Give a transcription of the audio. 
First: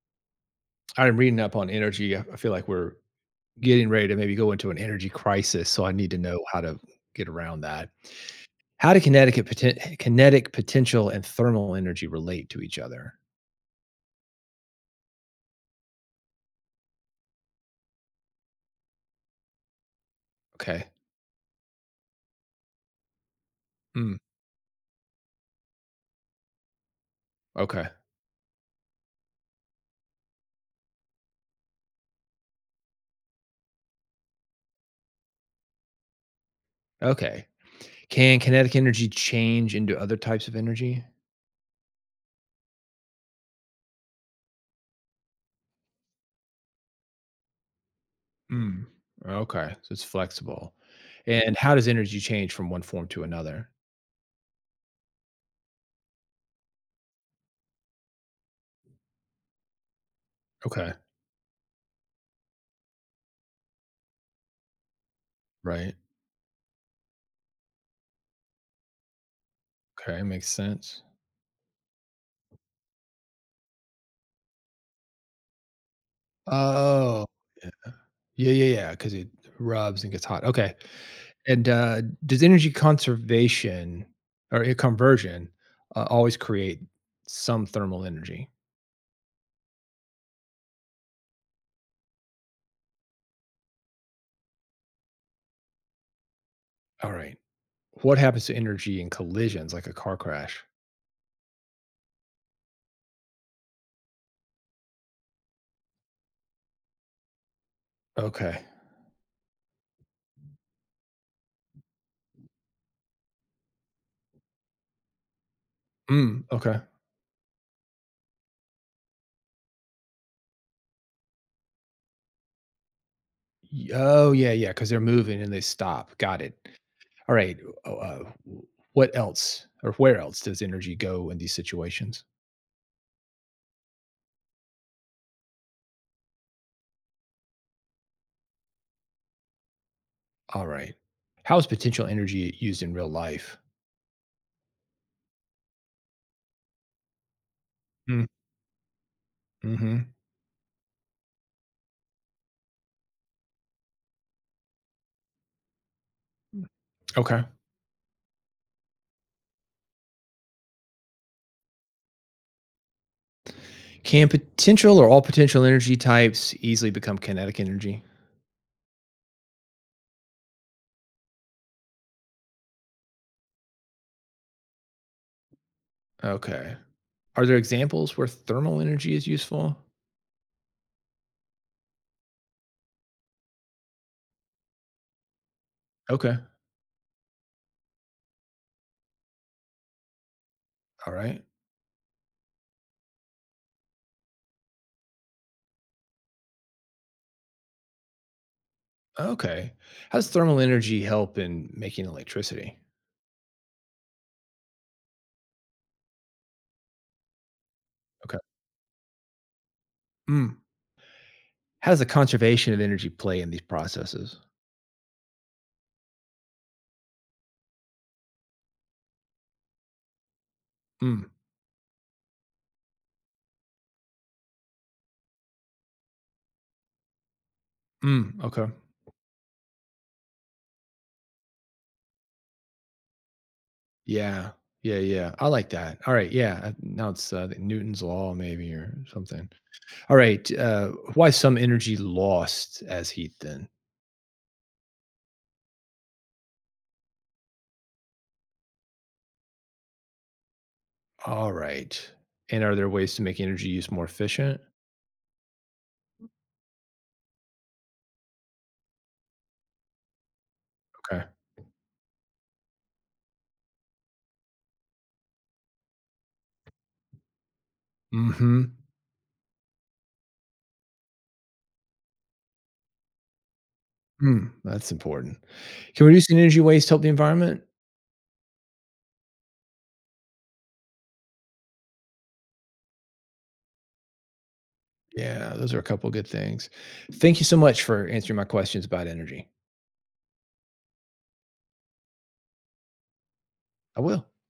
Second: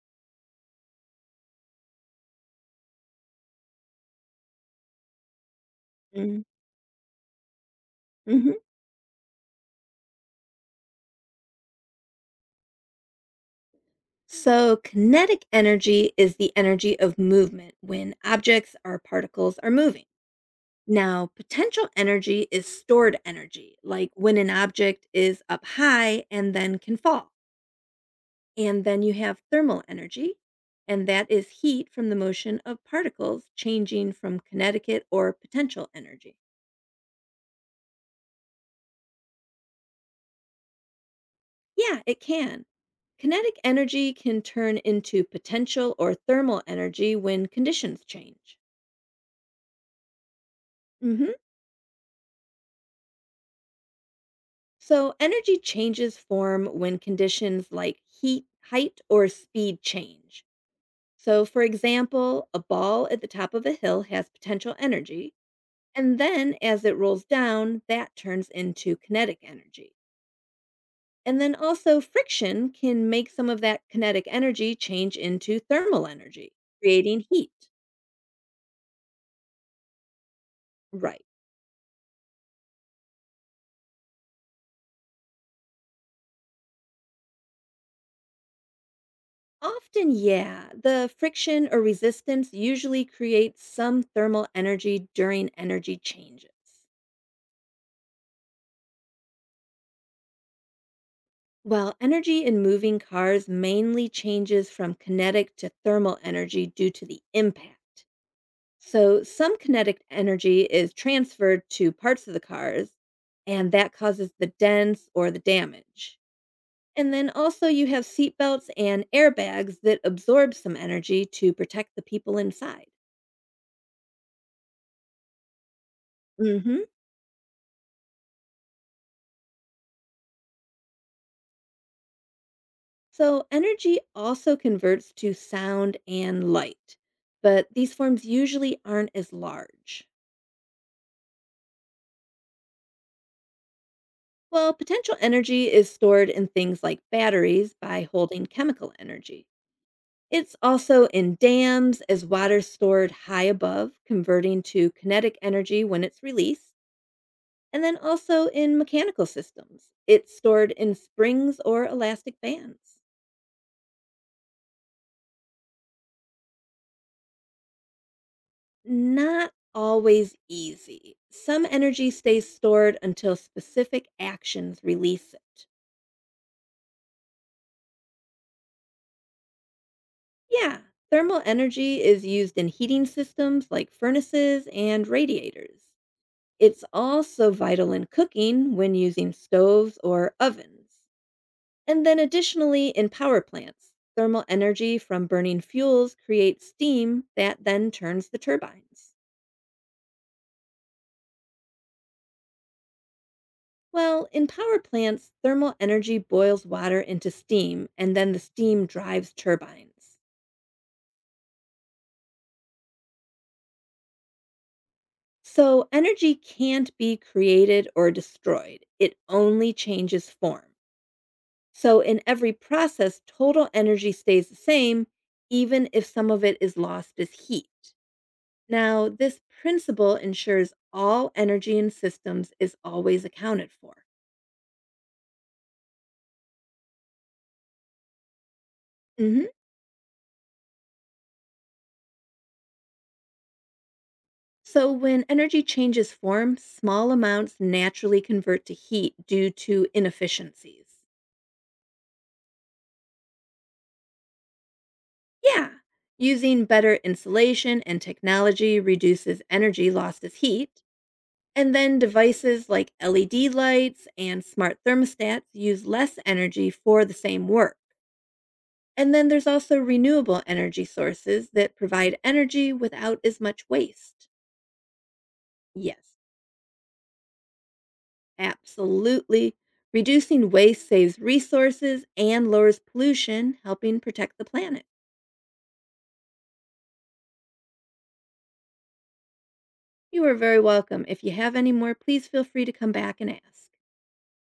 I'm reading up on energy. I feel like we're getting ready to maybe go into an energy crisis, so I need to Mm, know how to get around that. mhm. How do kinetic potential and thermal energy relate to each other? So, kinetic energy is the energy of movement when objects or particles are moving. Okay. Now, potential energy is stored energy, like Mm, when an object is up high and then can fall. okay. And then you have thermal energy, and that is heat from the motion of particles changing from kinetic or potential energy. Okay. Can kinetic energy change into other types of energy? Yeah, it can. Kinetic energy can turn into potential or thermal energy when conditions change. Mm, okay. So it's flexible. Mhm. And how does energy change from one form to another? So, energy changes form when conditions like heat, height, or speed change. Okay. So, for example, a ball at the top of a hill has potential energy, Right. and then as it rolls down, that turns into kinetic energy. Okay. Makes sense. And then also, friction can make some of that kinetic energy change into thermal energy, creating Oh, heat. yeah, yeah, yeah. Because it rubs and gets hot. Okay. Right. Does energy conservation or a conversion, always create some thermal energy? Often, yeah, the friction or resistance usually creates some thermal energy during energy changes. All right. What happens to energy in collisions like a car crash? Well, energy in moving cars mainly changes from kinetic to thermal energy due to the impact. Okay. So, some kinetic energy is transferred to parts of the cars, and that causes the dents or the damage. Mm, okay. And then also, you have seatbelts and airbags that absorb some energy to protect the people inside. Y Oh, yeah, yeah. Because 'cause they're moving and they stop. Got it. Hmm. All right. Oh, w What else or where else does energy go in these situations? So, energy also converts to sound and light, but these forms usually aren't as large. All right. How is potential energy used in real life? Well, potential energy is stored in things like batteries by Mm, holding chemical energy. mhm. It's also in dams as water stored high above, converting to kinetic energy when it's released, Okay. and then also in mechanical systems. It's stored in springs or elastic bands. Can potential or all potential energy types easily become kinetic energy? Not always easy. Some energy stays stored until specific actions release it. Okay. Are there examples where thermal energy is useful? Yeah, thermal energy is used in heating systems like furnaces and radiators. Okay. It's also vital in cooking when using stoves or ovens. All right. And then, additionally, in power plants, thermal energy from burning fuels creates steam that then turns the turbines. Okay. How does thermal energy help in making electricity? Well, in power plants, thermal energy boils water into steam, and then Okay. the steam drives turbines. Mm. How does the conservation of energy play in these processes? So, energy can't be created or destroyed, it only changes form. Mm. So, in every process, total energy stays the same, even if some of it is lost as heat. Mm. Okay. Now, this principle ensures all energy in systems is always accounted for. Yeah. Yeah. Yeah. I like that. All right. Yeah. Now it's Newton's law, maybe, or Mhm. something. All right. Why some energy lost as heat then? So, when energy changes form, small amounts naturally convert to heat due to inefficiencies. All right. And are there ways to make energy use more efficient? Yeah. Using better insulation and technology reduces energy lost as heat. Okay. And then devices like LED lights and smart thermostats use less energy for the same work. Mm-hmm. And then there's also renewable energy sources that provide energy without as much waste. Mm, that's important. Can Yes, reducing energy waste help the environment? absolutely. Reducing waste saves resources and lowers pollution, helping protect the planet. Yeah, those are a couple good things. Thank you so much for answering my questions about energy. You are very welcome. If you have any more, please feel free to come back and ask. I will.